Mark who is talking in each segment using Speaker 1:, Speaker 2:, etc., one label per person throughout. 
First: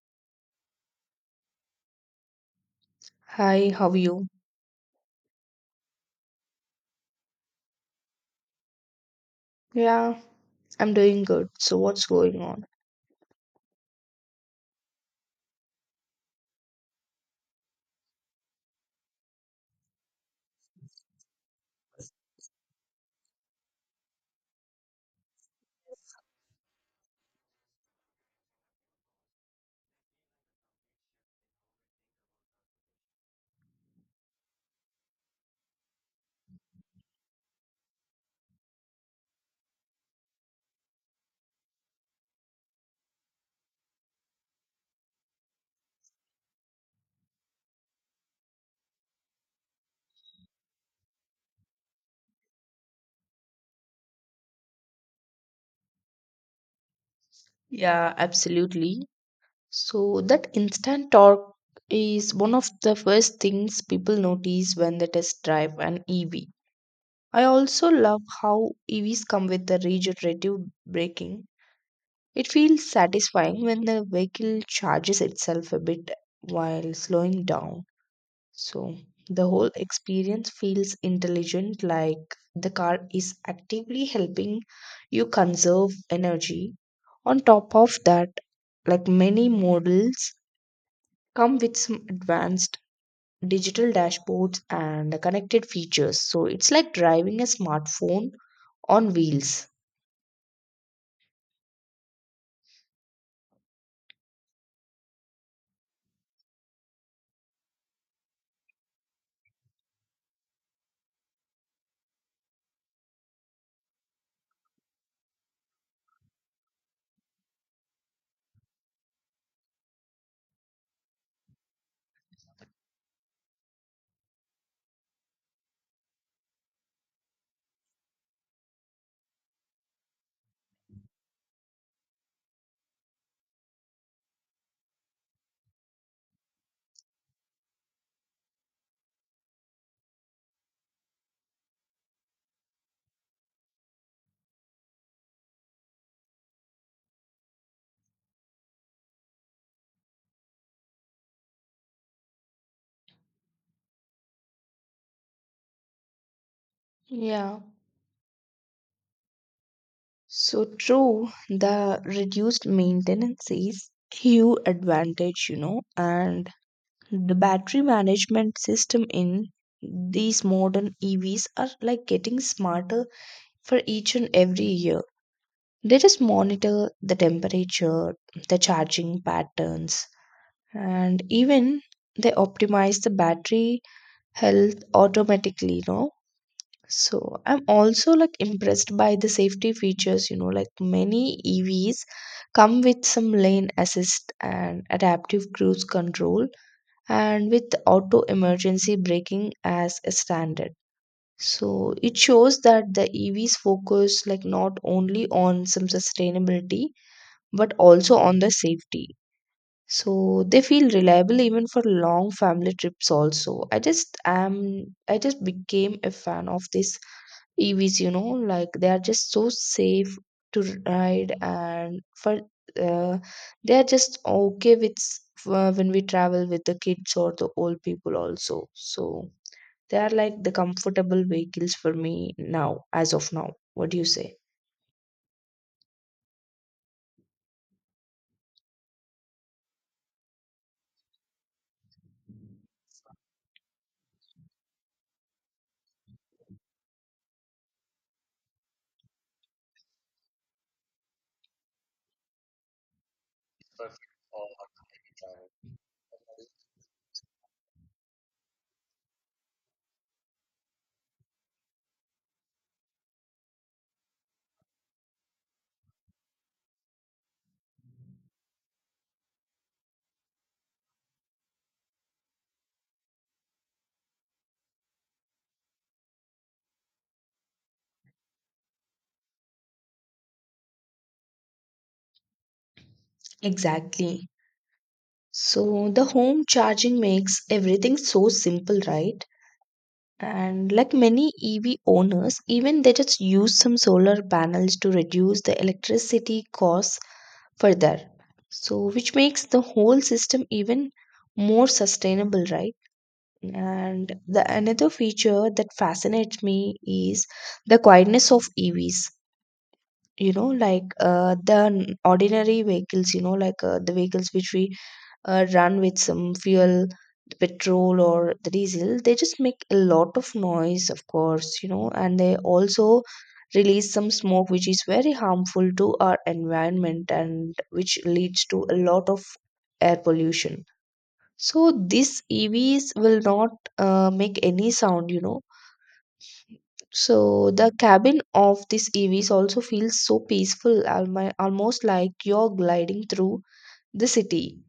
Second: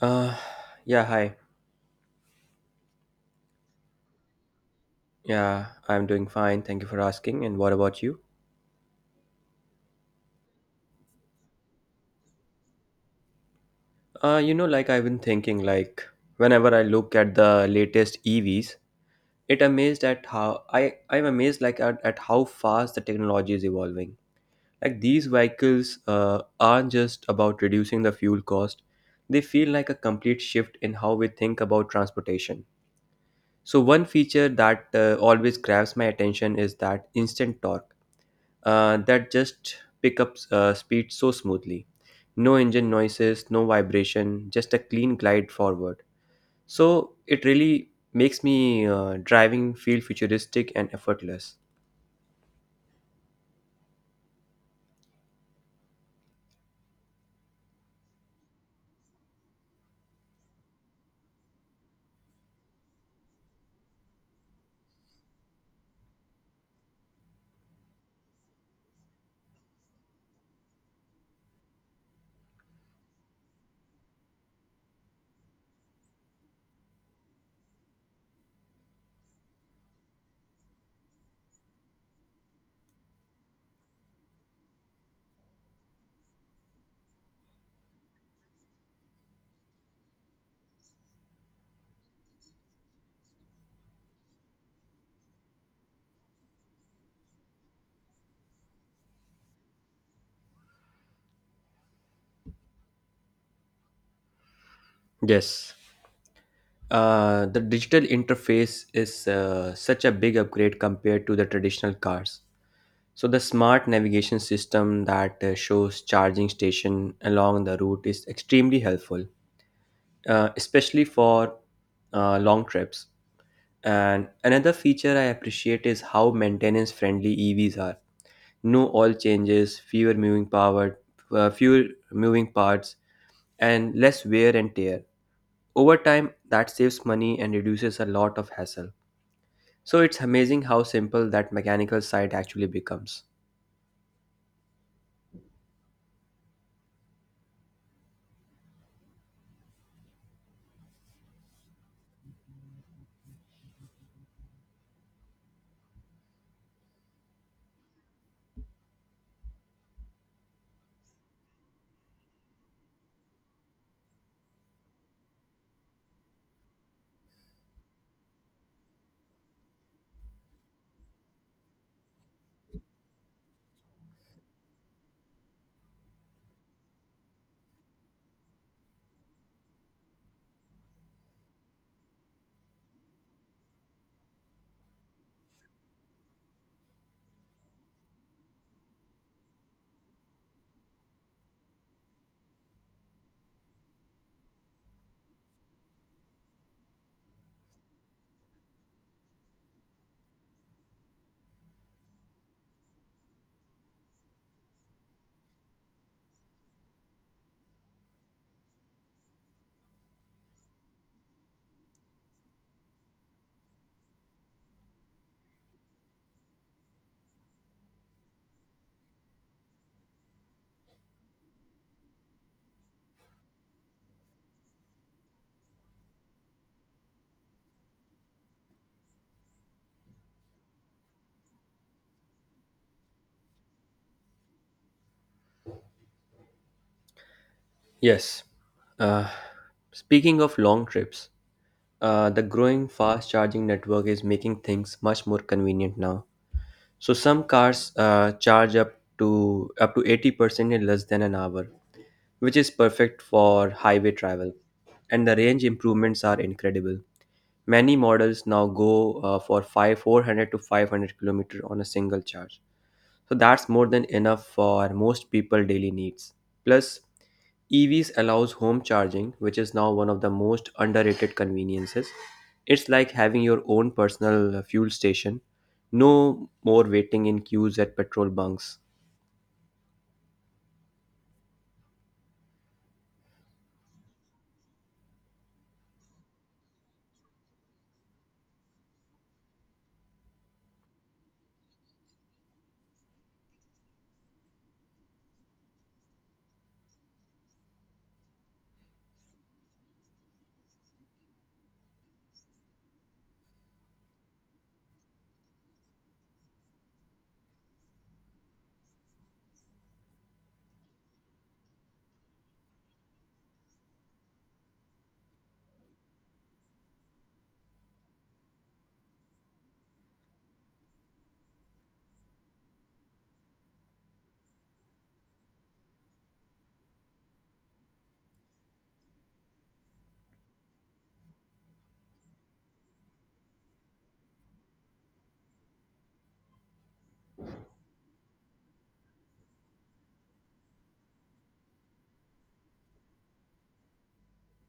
Speaker 1: Uh, yeah, hi.
Speaker 2: Hi, how are you?
Speaker 1: Yeah, I'm doing fine. Thank you for asking. And what about you?
Speaker 2: Yeah, I'm doing good. So, what's going on?
Speaker 1: Like I've been thinking, like whenever I look at the latest EVs, it amazed at how I'm amazed like at how fast the technology is evolving. Like these vehicles aren't just about reducing the fuel cost; they feel like a complete shift in how we think about transportation. So one feature that always grabs my attention is that instant torque that just pick up speed so smoothly. No engine noises, no vibration, just a clean glide forward. So it really makes me driving feel futuristic and effortless.
Speaker 2: Yeah, absolutely. So, that instant torque is one of the first things people notice when they test drive an EV. I also love how EVs come with the regenerative braking. It feels satisfying when the vehicle charges itself a bit while slowing down. So the whole experience feels intelligent, like the car is actively helping you conserve energy. On top of that, like many models come with some advanced digital dashboards and connected features. So it's like driving a smartphone on wheels.
Speaker 1: Yes. The digital interface is such a big upgrade compared to the traditional cars. So the smart navigation system that shows charging station along the route is extremely helpful, especially for long trips. And another feature I appreciate is how maintenance friendly EVs are. No oil changes, fewer moving parts, and less wear and tear. Over time, that saves money and reduces a lot of hassle. So it's amazing how simple that mechanical side actually becomes.
Speaker 2: Yeah, so true. The reduced maintenance is huge advantage, you know. And the battery management system in these modern EVs are like getting smarter for each and every year. They just monitor the temperature, the charging patterns, and even they optimize the battery health automatically, you know. So I'm also like impressed by the safety features, you know, like many EVs come with some lane assist and adaptive cruise control and with auto emergency braking as a standard. So it shows that the EVs focus like not only on some sustainability but also on the safety. So they feel reliable even for long family trips also. I just became a fan of this EVs, you know, like they are just so safe to ride and for uh, they are just okay with when we travel with the kids or the old people also. So they are like the comfortable vehicles for me now, as of now. What do you say?
Speaker 1: Yes. Uh, Speaking of long trips, the growing fast charging network is making things much more convenient now. So some cars charge up to 80% in less than an hour, which is perfect for highway travel. And the range improvements are incredible. Many models now go for 5 400 to 500 kilometer on a single charge. So that's more than enough for most people daily needs. Plus, EVs allows home charging, which is now one of the most underrated conveniences. It's like having your own personal fuel station. No more waiting in queues at petrol bunks.
Speaker 2: Exactly. So the home charging makes everything so simple, right? And like many EV owners, even they just use some solar panels to reduce the electricity costs further, so which makes the whole system even more sustainable, right? And the another feature that fascinates me is the quietness of EVs, you know, like the ordinary vehicles, you know, like the vehicles which we run with some fuel, the petrol or the diesel, they just make a lot of noise, of course, you know. And they also release some smoke, which is very harmful to our environment and which leads to a lot of air pollution. So these EVs will not make any sound, you know. So the cabin of these EVs also feels so peaceful, almost like you're gliding through the city.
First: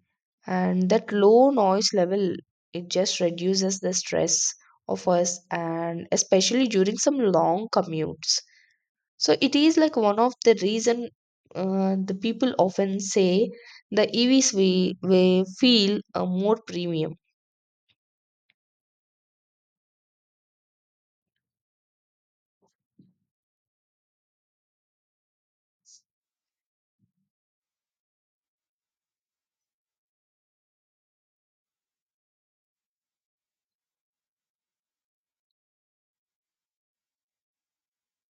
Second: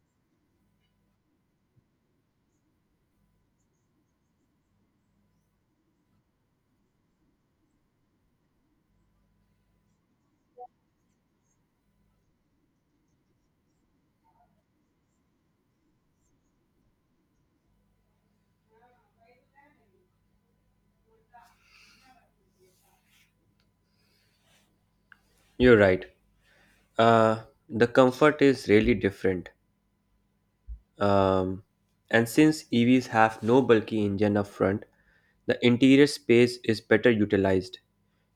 Speaker 2: And that low noise level, it just reduces the stress of us, and especially during some long commutes. So it is like one of the reason the people often say the EVs we feel more premium.
Speaker 1: You're right. Uh, the comfort is really different. Um, and since EVs have no bulky engine up front, the interior space is better utilized.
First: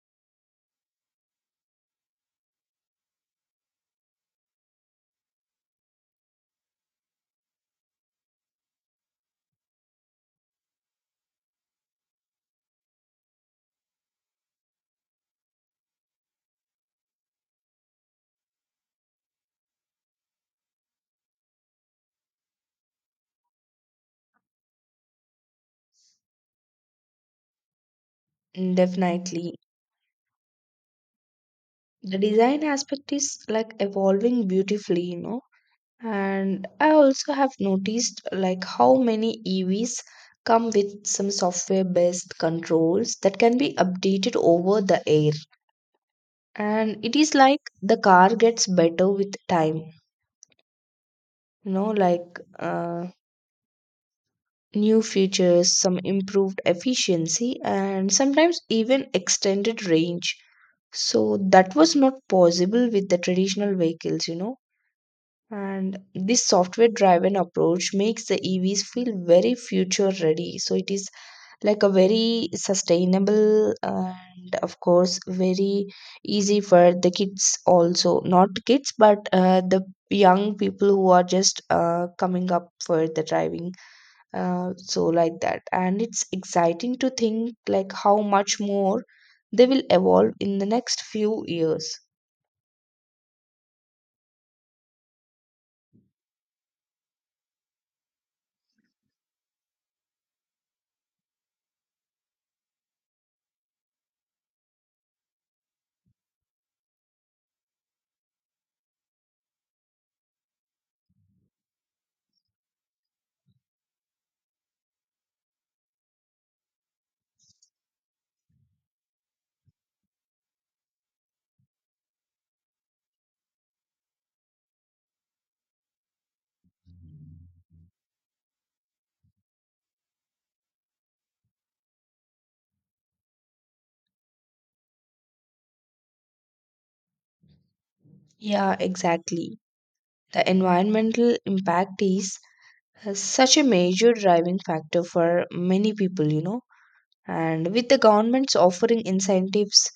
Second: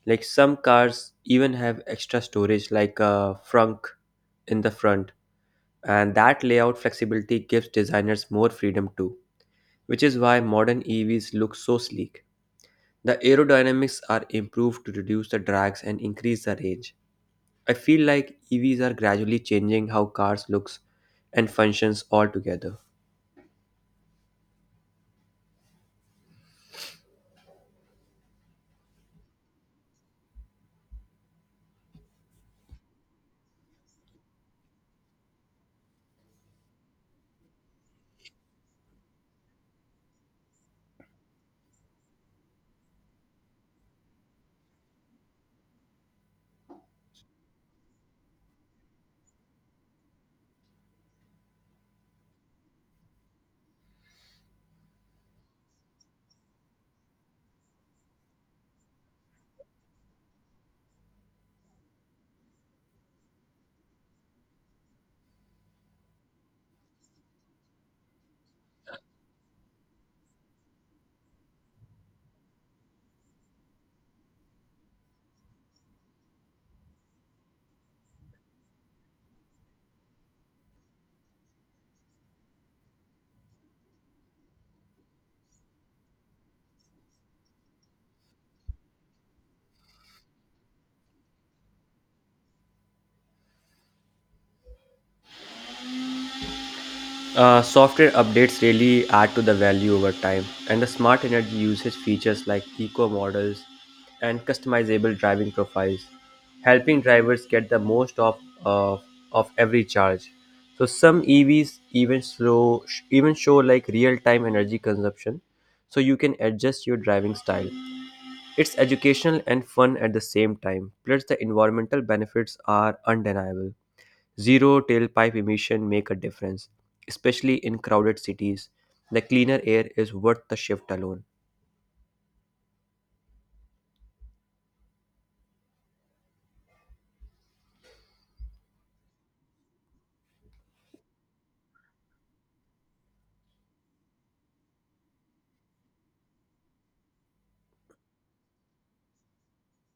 Speaker 1: Like some cars even have extra storage like a frunk in the front, and that layout flexibility gives designers more freedom too, which is why modern EVs look so sleek. The aerodynamics are improved to reduce the drags and increase the range. I feel like EVs are gradually changing how cars looks and functions altogether.
Speaker 2: Mm, definitely the design aspect is like evolving beautifully, you know. And I also have noticed like how many EVs come with some software based controls that can be updated over the air. And it is like the car gets better with time, you know, like new features, some improved efficiency, and sometimes even extended range. So that was not possible with the traditional vehicles, you know. And this software driven approach makes the EVs feel very future ready. So it is like a very sustainable and, of course, very easy for the kids also. Not kids, but the young people who are just coming up for the driving. So, like that. And it's exciting to think like how much more they will evolve in the next few years.
Speaker 1: Software updates really add to the value over time, and the smart energy usage features like eco models and customizable driving profiles, helping drivers get the most of, of every charge. So some EVs even show like real time energy consumption, so you can adjust your driving style. It's educational and fun at the same time. Plus, the environmental benefits are undeniable. Zero tailpipe emission make a difference, especially in crowded cities. The cleaner air is worth the shift alone.
Speaker 2: Yeah, exactly. The environmental impact is such a major driving factor for many people, you know. And with the governments offering incentives,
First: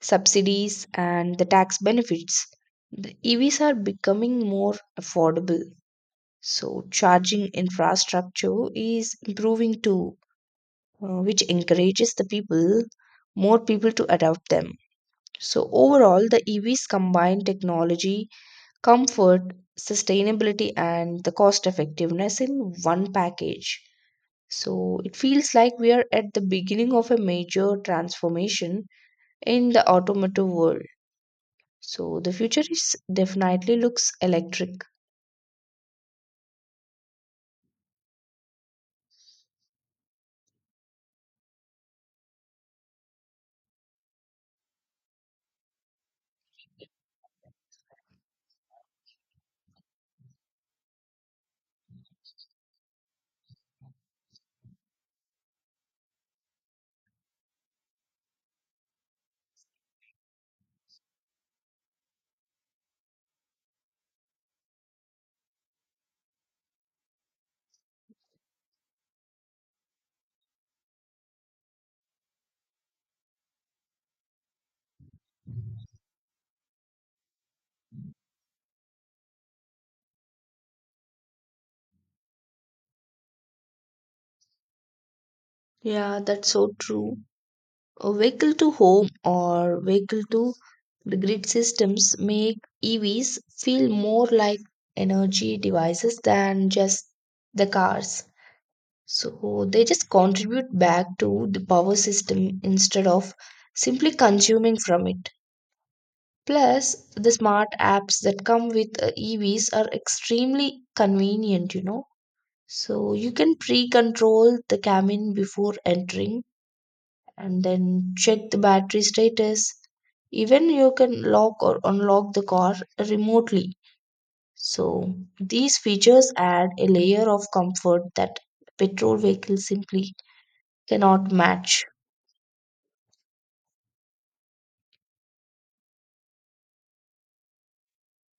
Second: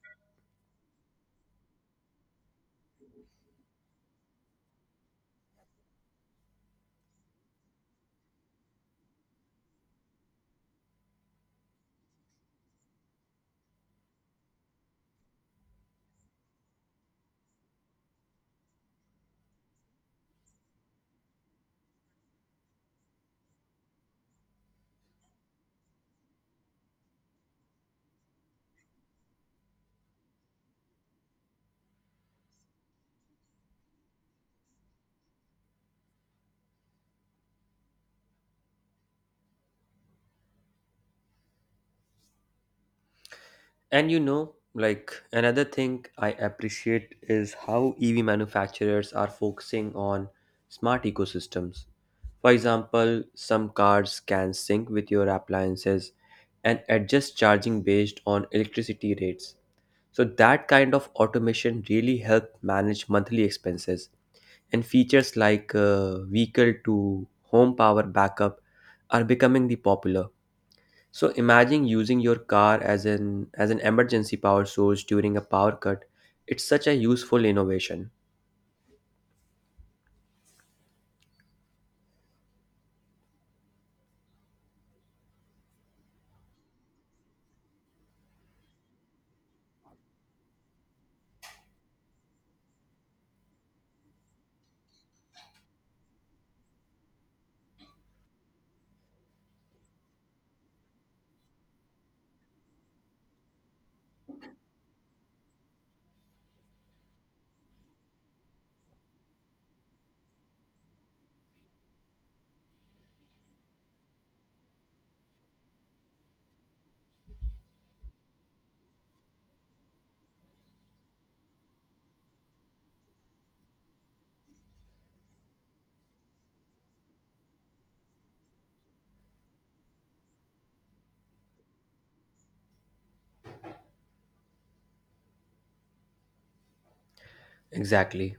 Speaker 2: subsidies, and the tax benefits, the EVs are becoming more affordable. So, charging infrastructure is improving too, which encourages the people, more people to adopt them. So, overall, the EVs combine technology, comfort, sustainability, and the cost effectiveness in one package. So it feels like we are at the beginning of a major transformation in the automotive world. So the future is definitely looks electric.
Speaker 1: And like another thing I appreciate is how EV manufacturers are focusing on smart ecosystems. For example, some cars can sync with your appliances and adjust charging based on electricity rates. So that kind of automation really help manage monthly expenses. And features like vehicle to home power backup are becoming the popular. So imagine using your car as an emergency power source during a power cut. It's such a useful innovation.
Speaker 2: Yeah, that's so true. A vehicle to home or vehicle to the grid systems make EVs feel more like energy devices than just the cars. So they just contribute back to the power system instead of simply consuming from it. Plus, the smart apps that come with EVs are extremely convenient, you know. So you can pre control the cabin before entering and then check the battery status. Even you can lock or unlock the car remotely. So these features add a layer of comfort that petrol vehicles simply cannot match.
Speaker 1: Exactly.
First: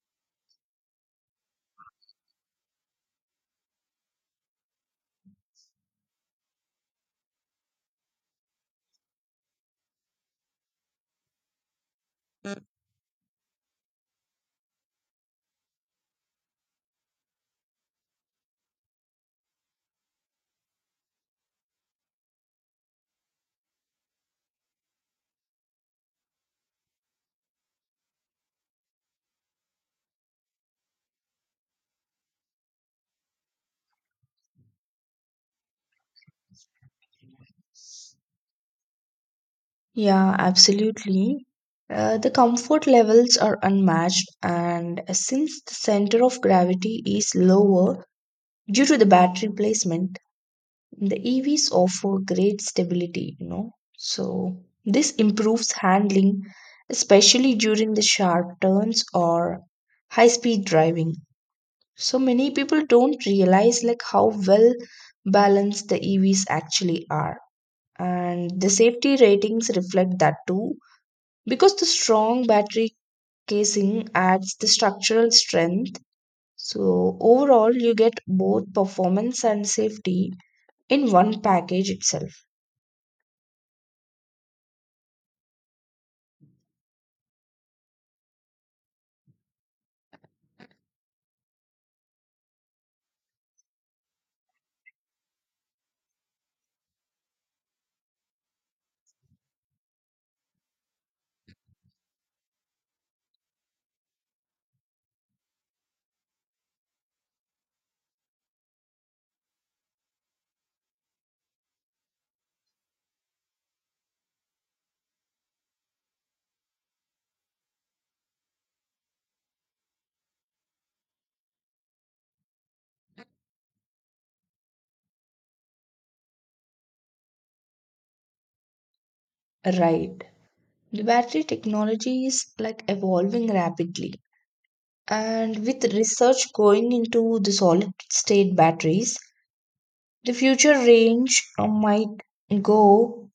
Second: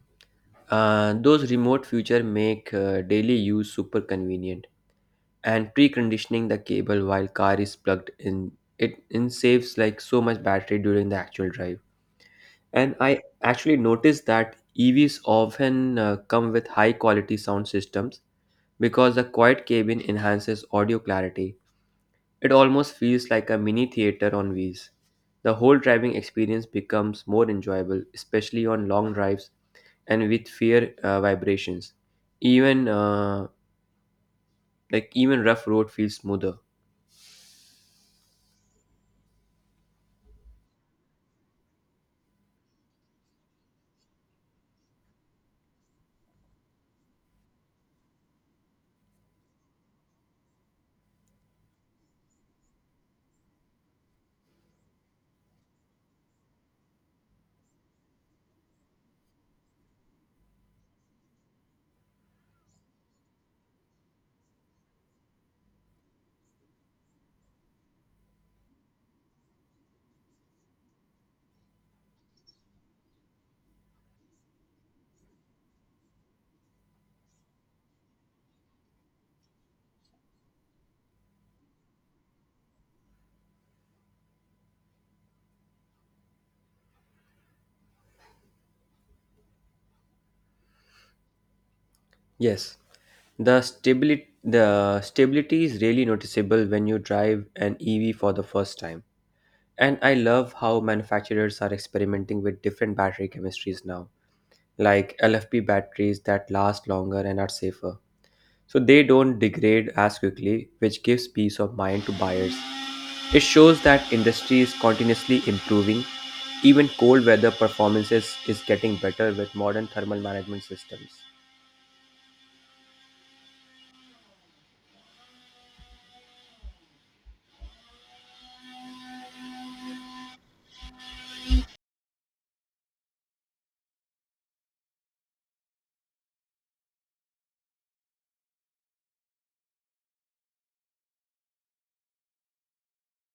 Speaker 1: Those remote feature make daily use super convenient. And preconditioning the cable while car is plugged in, it in saves like so much battery during the actual drive. And I actually noticed that EVs often come with high quality sound systems because the quiet cabin enhances audio clarity. It almost feels like a mini theater on wheels. The whole driving experience becomes more enjoyable, especially on long drives and with fewer vibrations. Even uh, even rough road feels smoother.
Speaker 2: Yeah, absolutely. The comfort levels are unmatched, and since the center of gravity is lower due to the battery placement, the EVs offer great stability, you know. So, this improves handling, especially during the sharp turns or high speed driving. So, many people don't realize like how well balanced the EVs actually are, and the safety ratings reflect that too because the strong battery casing adds the structural strength. So overall you get both performance and safety in one package itself.
Speaker 1: Yes, the stability is really noticeable when you drive an EV for the first time. And I love how manufacturers are experimenting with different battery chemistries now, like LFP batteries that last longer and are safer. So they don't degrade as quickly, which gives peace of mind to buyers. It shows that industry is continuously improving. Even cold weather performances is getting better with modern thermal management systems.
Speaker 2: Right, the battery technology is like evolving rapidly, and with research going into the solid state batteries, the future range might go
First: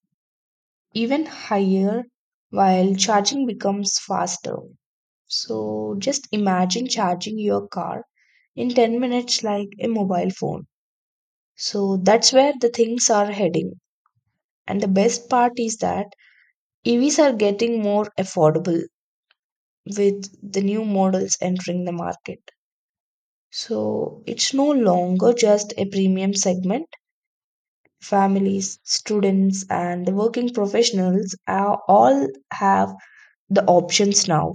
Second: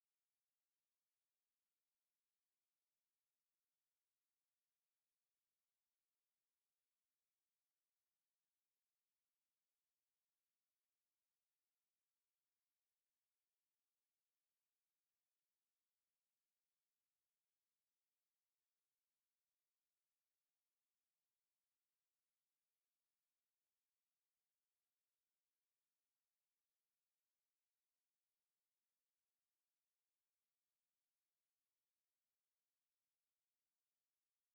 Speaker 2: even higher while charging becomes faster. So just imagine charging your car in 10 minutes like a mobile phone. So that's where the things are heading. And the best part is that EVs are getting more affordable with the new models entering the market. So it's no longer just a premium segment. Families, students, and the working professionals are all have the options now.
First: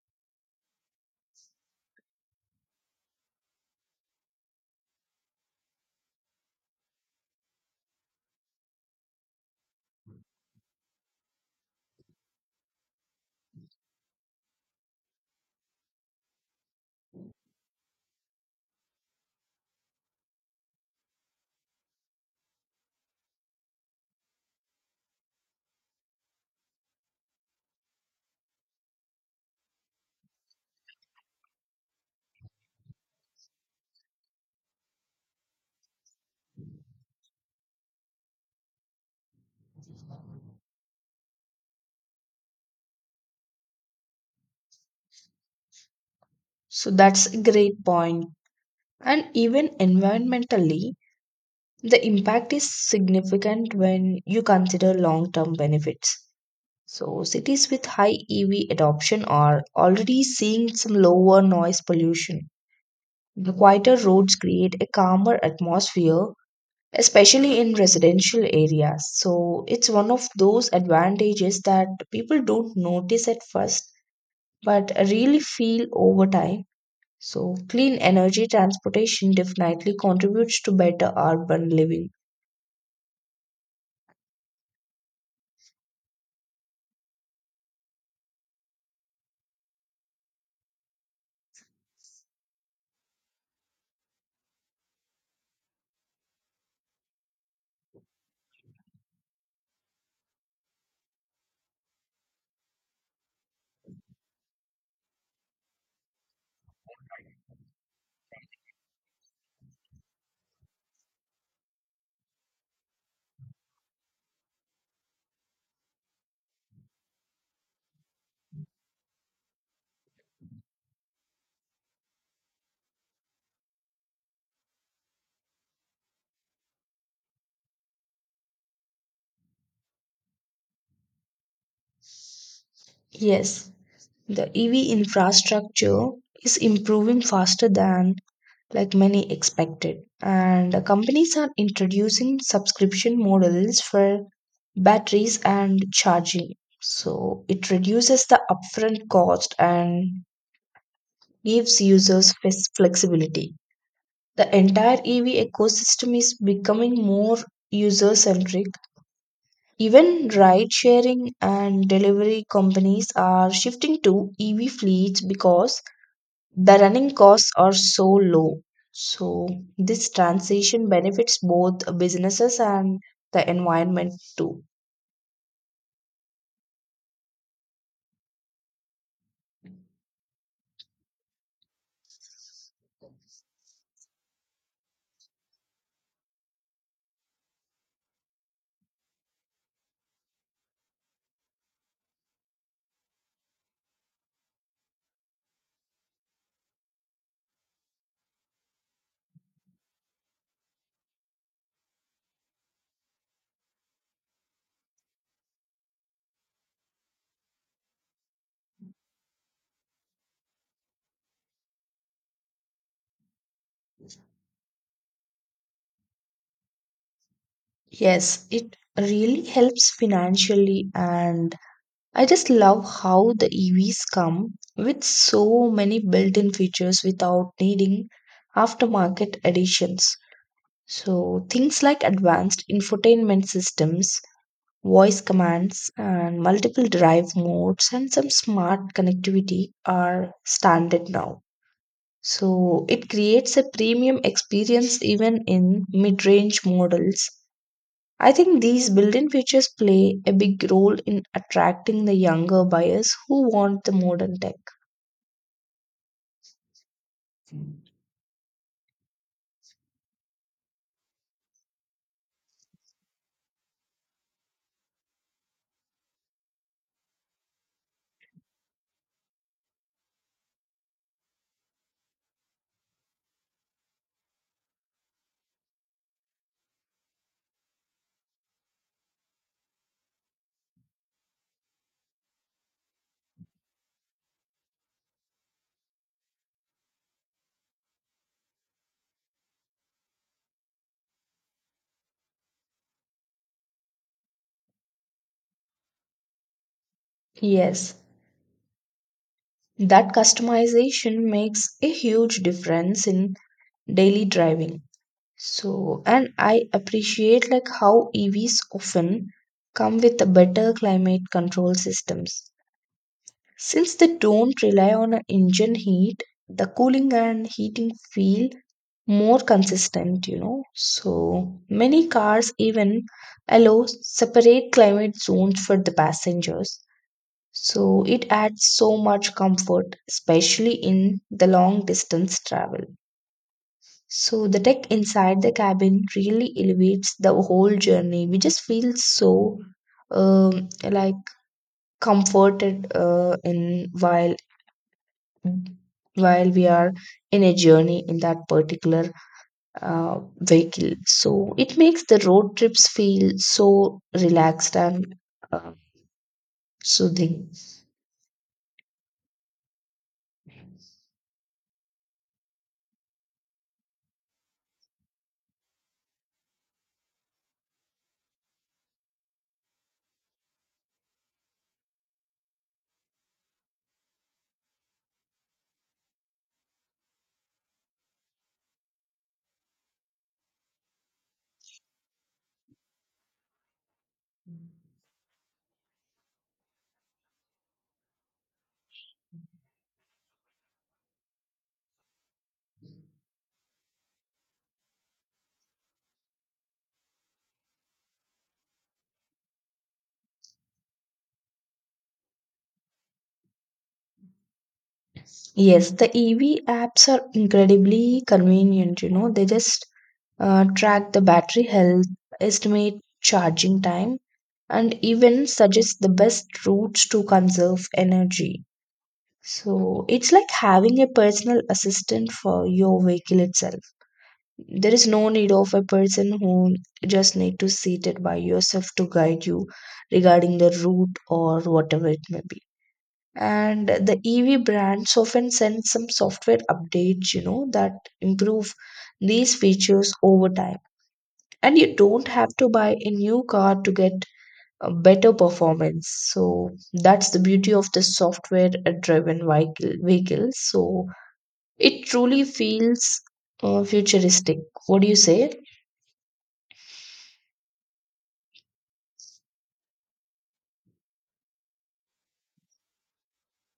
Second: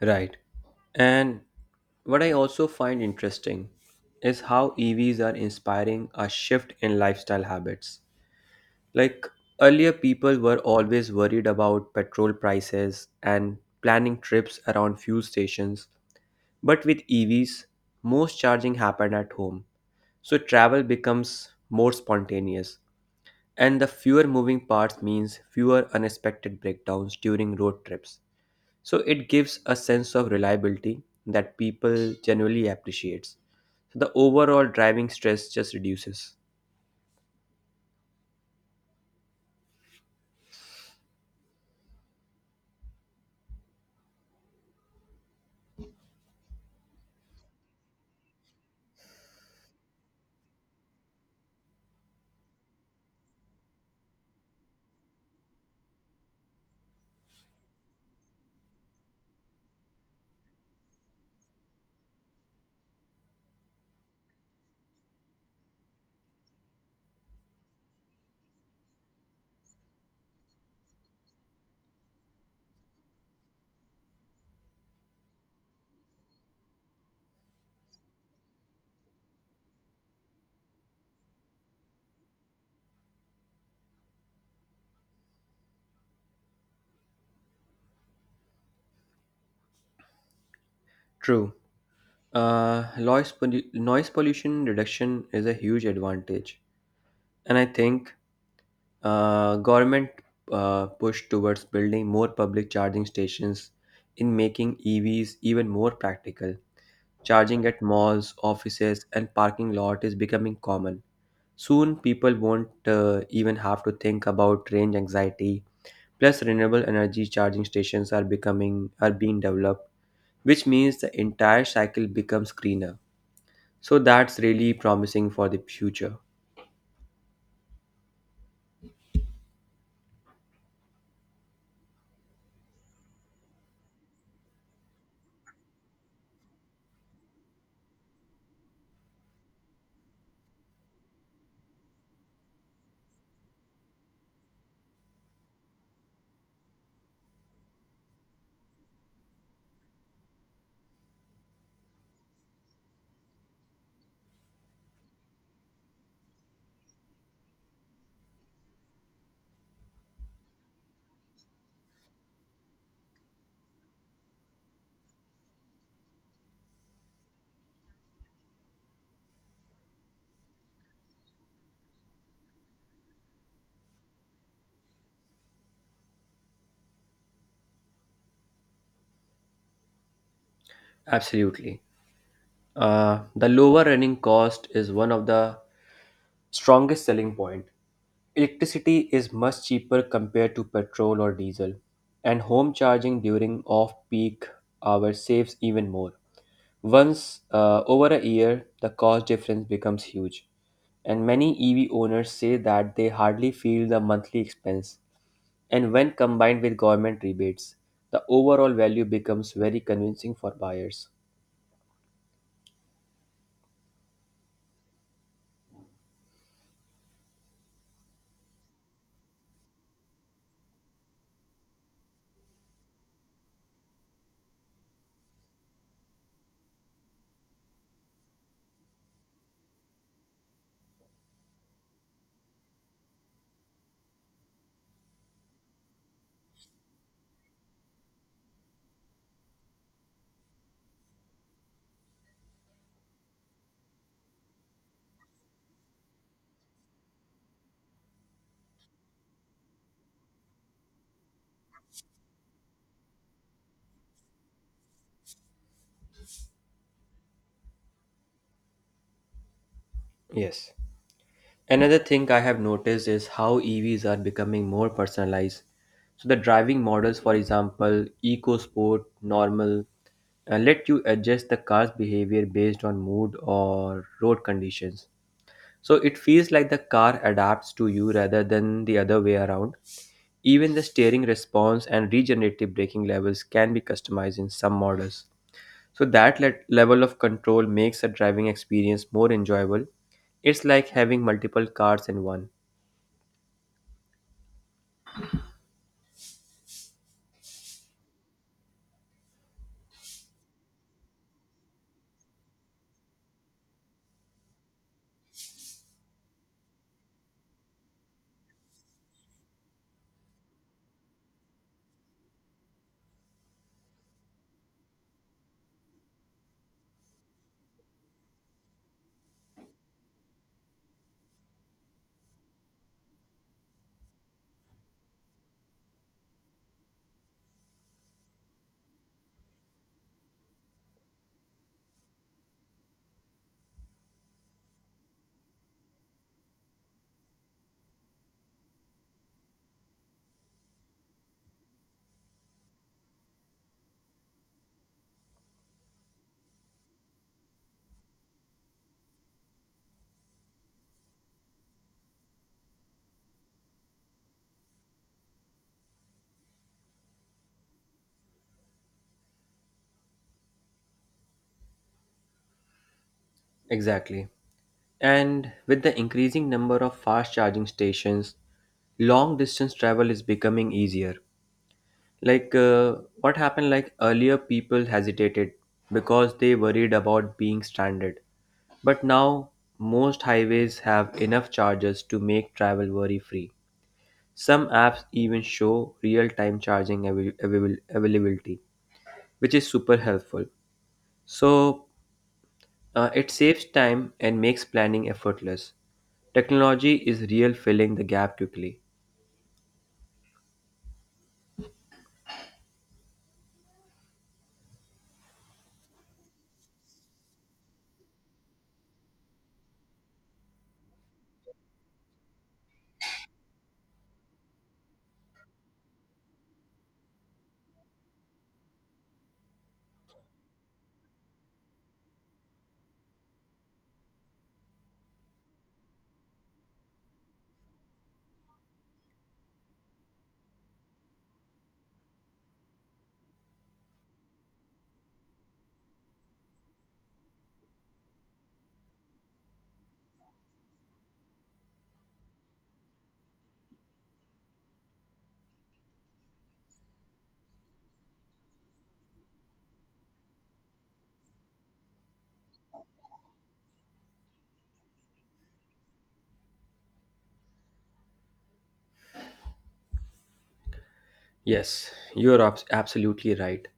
Speaker 1: Right. And what I also find interesting is how EVs are inspiring a shift in lifestyle habits. Like earlier, people were always worried about petrol prices and planning trips around fuel stations. But with EVs, most charging happen at home, so travel becomes more spontaneous, and the fewer moving parts means fewer unexpected breakdowns during road trips. So it gives a sense of reliability that people generally appreciates. So the overall driving stress just reduces.
Speaker 2: So that's a great point. And even environmentally, the impact is significant when you consider long term benefits. So, cities with high EV adoption are already seeing some lower noise pollution. The quieter roads create a calmer atmosphere, especially in residential areas. So, it's one of those advantages that people don't notice at first but really feel over time. So, clean energy transportation definitely contributes to better urban living.
Speaker 1: True. Noise pollution reduction is a huge advantage, and I think government push towards building more public charging stations in making EVs even more practical. Charging at malls, offices, and parking lot is becoming common. Soon, people won't even have to think about range anxiety. Plus, renewable energy charging stations are being developed, which means the entire cycle becomes greener. So that's really promising for the future.
Speaker 2: Yes. The EV infrastructure is improving faster than like many expected, and the companies are introducing subscription models for batteries and charging. So it reduces the upfront cost and gives users flexibility. The entire EV ecosystem is becoming more user centric. Even ride sharing and delivery companies are shifting to EV fleets because the running costs are so low. So this transition benefits both businesses and the environment too.
Speaker 1: Absolutely. The lower running cost is one of the strongest selling point. Electricity is much cheaper compared to petrol or diesel, and home charging during off-peak hours saves even more. Once over a year, the cost difference becomes huge, and many EV owners say that they hardly feel the monthly expense. And when combined with government rebates, the overall value becomes very convincing for buyers.
Speaker 2: Yes, it really helps financially. And I just love how the EVs come with so many built-in features without needing aftermarket additions. So things like advanced infotainment systems, voice commands, and multiple drive modes and some smart connectivity are standard now. So it creates a premium experience even in mid range models. I think these built in features play a big role in attracting the younger buyers who want the modern tech.
Speaker 1: Yes. Another thing I have noticed is how EVs are becoming more personalized. So the driving models, for example, eco sport, normal, let you adjust the car's behavior based on mood or road conditions. So it feels like the car adapts to you rather than the other way around. Even the steering response and regenerative braking levels can be customized in some models. So that level of control makes the driving experience more enjoyable. It's like having multiple cars in one.
Speaker 2: Yes, that customization makes a huge difference in daily driving. So, and I appreciate like how EVs often come with a better climate control systems. Since they don't rely on an engine heat, the cooling and heating feel more consistent, you know. So many cars even allow separate climate zones for the passengers. So it adds so much comfort, especially in the long distance travel. So the tech inside the cabin really elevates the whole journey. We just feel so like comforted in while we are in a journey in that particular vehicle. So it makes the road trips feel so relaxed and uh, soothing.
Speaker 1: Exactly. And with the increasing number of fast charging stations, long distance travel is becoming easier. Like what happened like earlier people hesitated because they worried about being stranded. But now most highways have enough chargers to make travel worry free. Some apps even show real time charging availability, which is super helpful. So it saves time and makes planning effortless. Technology is real filling the gap quickly.
Speaker 2: Yes, the EV apps are incredibly convenient. You know, they just track the battery health, estimate charging time, and even suggest the best routes to conserve energy. So it's like having a personal assistant for your vehicle itself. There is no need of a person who just need to sit it by yourself to guide you regarding the route or whatever it may be. And the EV brands often send some software updates, you know, that improve these features over time. And you don't have to buy a new car to get a better performance. So that's the beauty of the software driven vehicles. So it truly feels futuristic. What do you say?
Speaker 1: Yes, you're absolutely right.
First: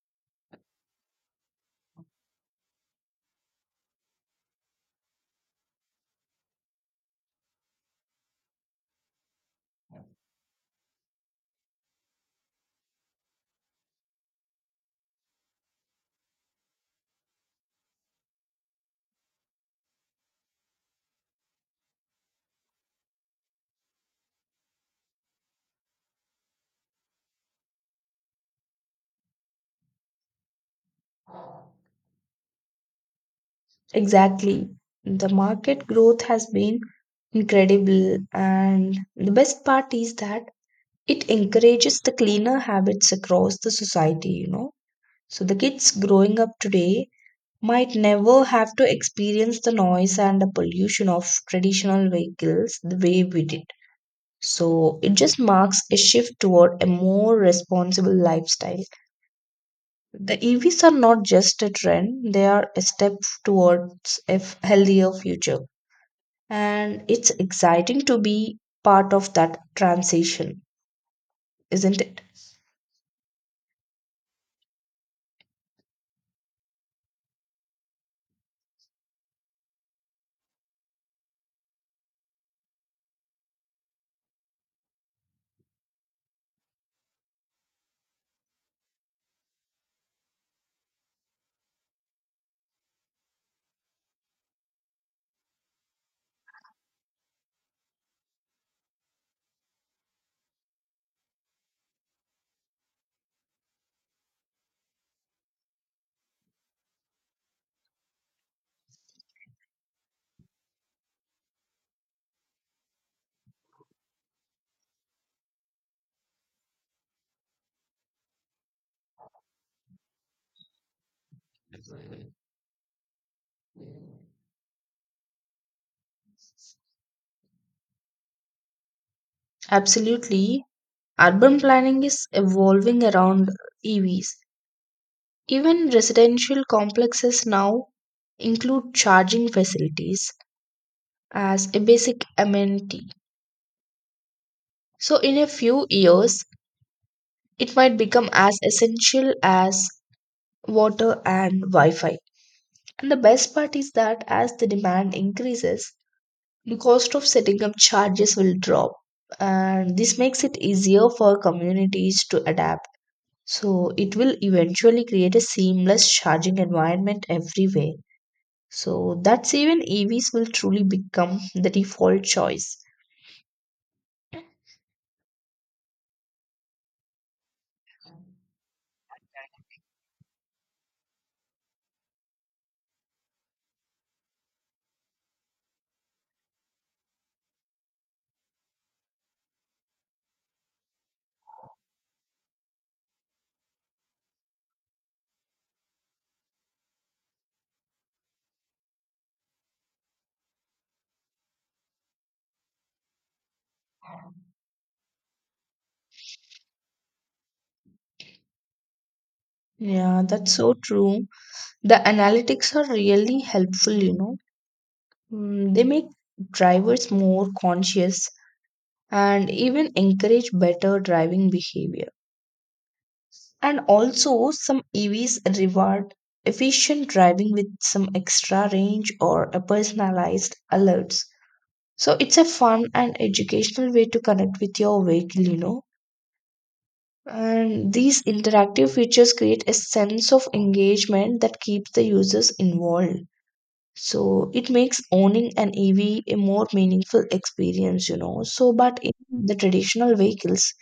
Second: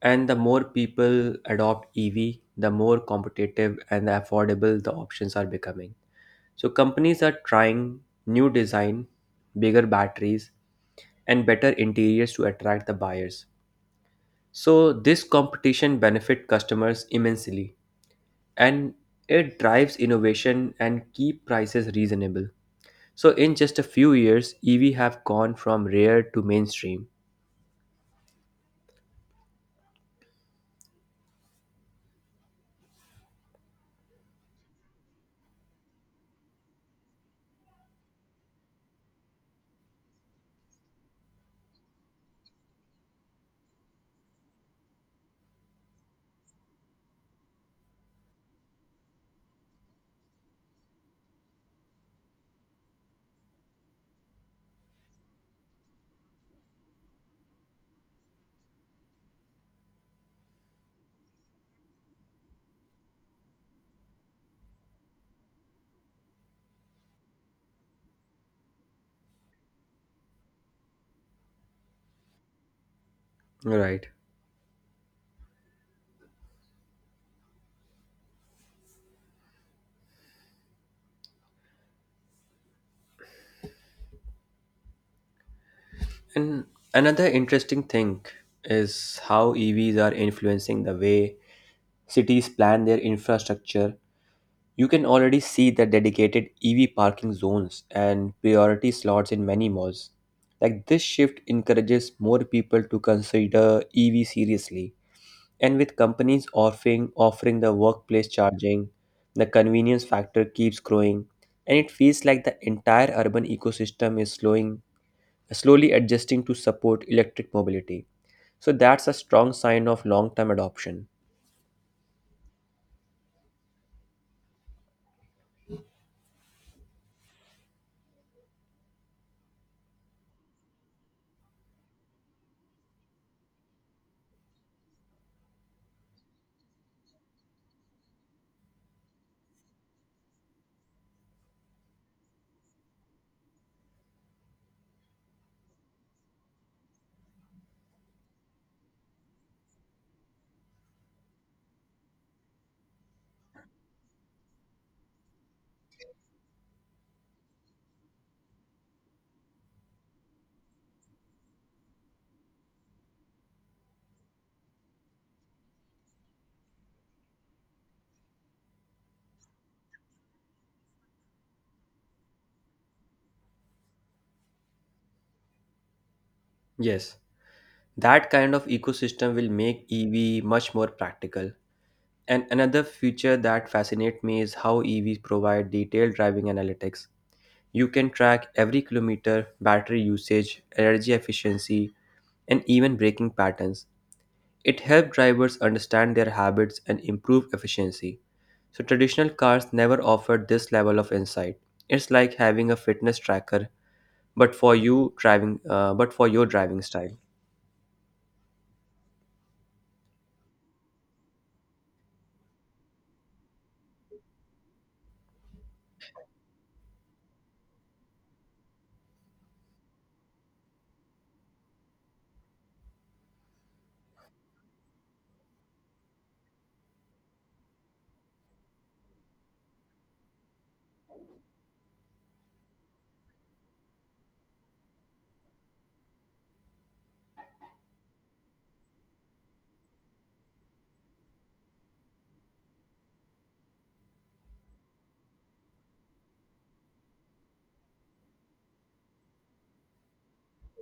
Speaker 1: And the more people adopt EV, the more competitive and affordable the options are becoming. So companies are trying new design, bigger batteries, and better interiors to attract the buyers. So this competition benefit customers immensely and it drives innovation and keep prices reasonable. So in just a few years, EV have gone from rare to mainstream.
Speaker 2: Exactly, the market growth has been incredible. And the best part is that it encourages the cleaner habits across the society, you know. So the kids growing up today might never have to experience the noise and the pollution of traditional vehicles the way we did. So it just marks a shift toward a more responsible lifestyle. The EVs are not just a trend, they are a step towards a healthier future. And it's exciting to be part of that transition, isn't it?
Speaker 1: Right. And another interesting thing is how EVs are influencing the way cities plan their infrastructure. You can already see the dedicated EV parking zones and priority slots in many malls. Like this shift encourages more people to consider EV seriously. And with companies offering the workplace charging, the convenience factor keeps growing, and it feels like the entire urban ecosystem is slowing slowly adjusting to support electric mobility. So that's a strong sign of long-term adoption.
Speaker 2: Absolutely. Urban planning is evolving around EVs. Even residential complexes now include charging facilities as a basic amenity. So, in a few years, it might become as essential as water and Wi Fi. And the best part is that as the demand increases, the cost of setting up charges will drop. And this makes it easier for communities to adapt. So, it will eventually create a seamless charging environment everywhere. So that's even EVs will truly become the default choice.
Speaker 1: Yes, that kind of ecosystem will make EV much more practical. And another feature that fascinates me is how EVs provide detailed driving analytics. You can track every kilometer, battery usage, energy efficiency, and even braking patterns. It helps drivers understand their habits and improve efficiency. So, traditional cars never offered this level of insight. It's like having a fitness tracker, but for your driving style.
Speaker 2: Yeah, that's so true. The analytics are really helpful. They make drivers more conscious and even encourage better driving behavior. And also, some EVs reward efficient driving with some extra range or a personalized alerts. So it's a fun and educational way to connect with your vehicle. And these interactive features create a sense of engagement that keeps the users involved. So it makes owning an EV a more meaningful experience. So, but in the traditional vehicles,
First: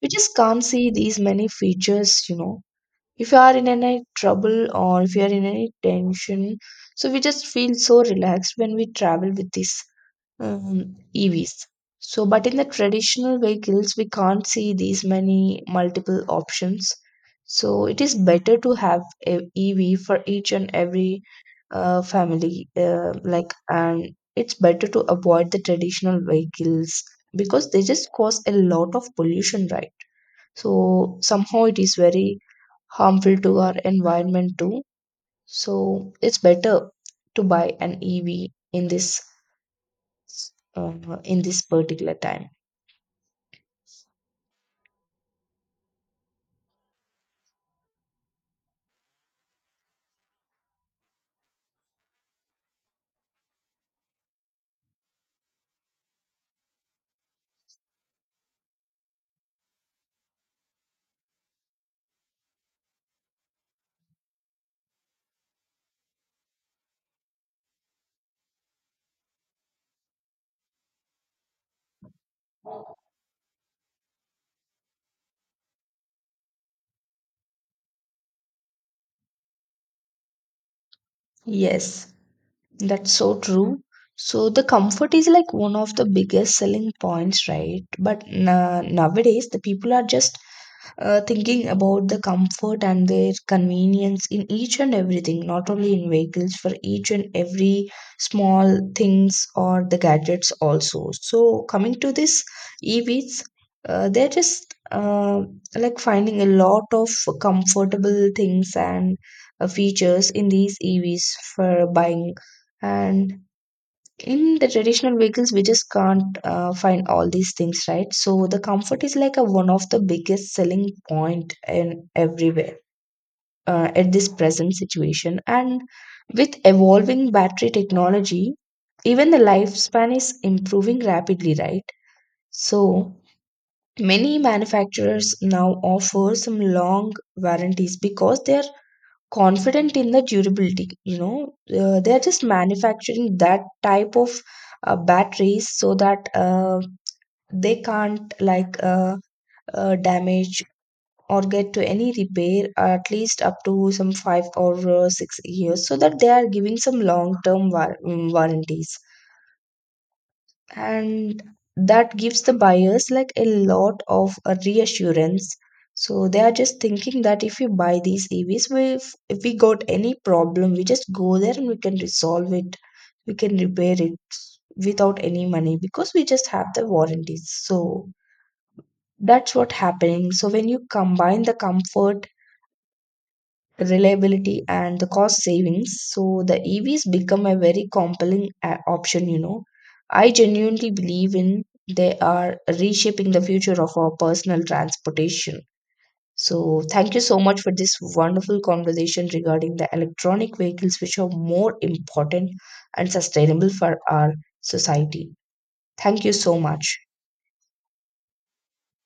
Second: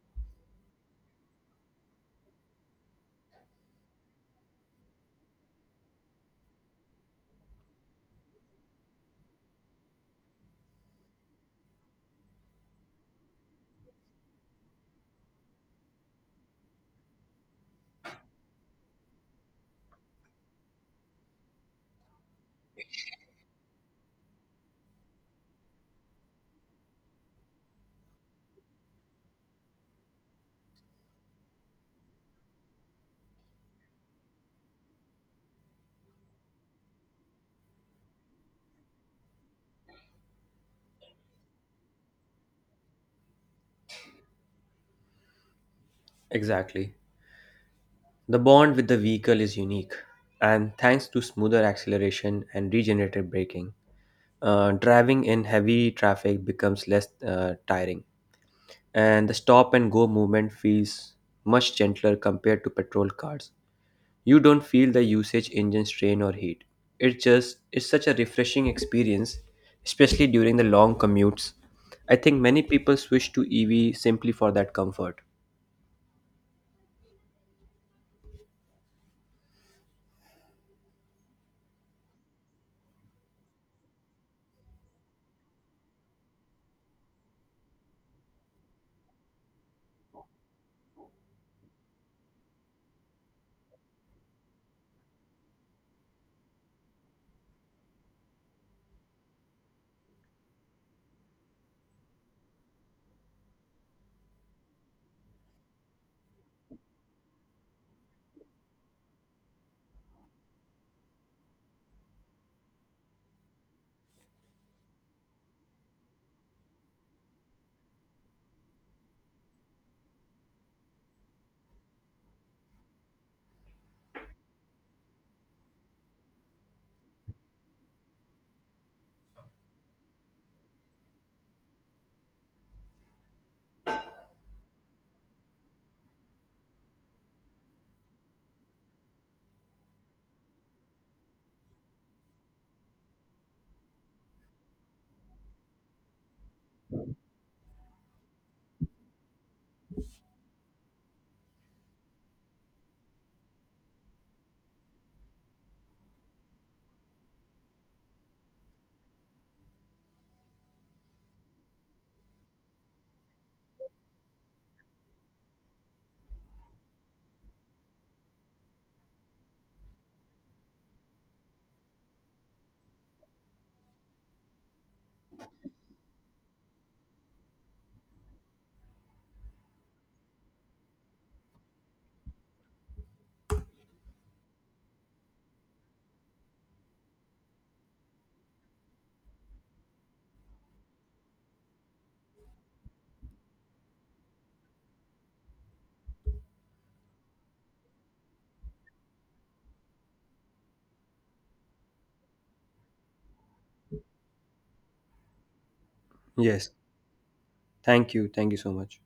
Speaker 2: we just can't see these many features. If you are in any trouble or if you are in any tension, so we just feel so relaxed when we travel with this EVs. So, but in the traditional vehicles, we can't see these many multiple options. So, it is better to have a EV for each and every family. Like, and it's better to avoid the traditional vehicles because they just cause a lot of pollution, right? So, somehow it is very harmful to our environment too. So, it's better to buy an EV in this particular time.
Speaker 1: Exactly. The bond with the vehicle is unique, and thanks to smoother acceleration and regenerative braking, driving in heavy traffic becomes less tiring, and the stop and go movement feels much gentler compared to petrol cars. You don't feel the usage engine strain or heat. It just is such a refreshing experience, especially during the long commutes. I think many people switch to EV simply for that comfort.
Speaker 2: Yes. That's so true. So the comfort is like one of the biggest selling points, right? But na nowadays the people are just thinking about the comfort and their convenience in each and everything, not only in vehicles, for each and every small things or the gadgets also. So coming to this EVs, they're just like finding a lot of comfortable things and features in these EVs for buying, and in the traditional vehicles we just can't find all these things, right? So the comfort is like a one of the biggest selling point in everywhere at this present situation. And with evolving battery technology, even the lifespan is improving rapidly, right? So many manufacturers now offer some long warranties because they are confident in the durability. They are just manufacturing that type of batteries so that they can't like damage or get to any repair at least up to some 5 or 6 years, so that they are giving some long term warranties. And that gives the buyers like a lot of reassurance. So they are just thinking that if we buy these EVs, we if we got any problem, we just go there and we can resolve it. We can repair it without any money because we just have the warranties. So that's what happening. So when you combine the comfort, reliability and the cost savings, so the EVs become a very compelling option. I genuinely believe in they are reshaping the future of our personal transportation. So thank you so much for this wonderful conversation regarding the electronic vehicles, which are more important and sustainable for our society. Thank you so
Speaker 1: Yes.
Speaker 2: much.
Speaker 1: Thank you. Thank you so much.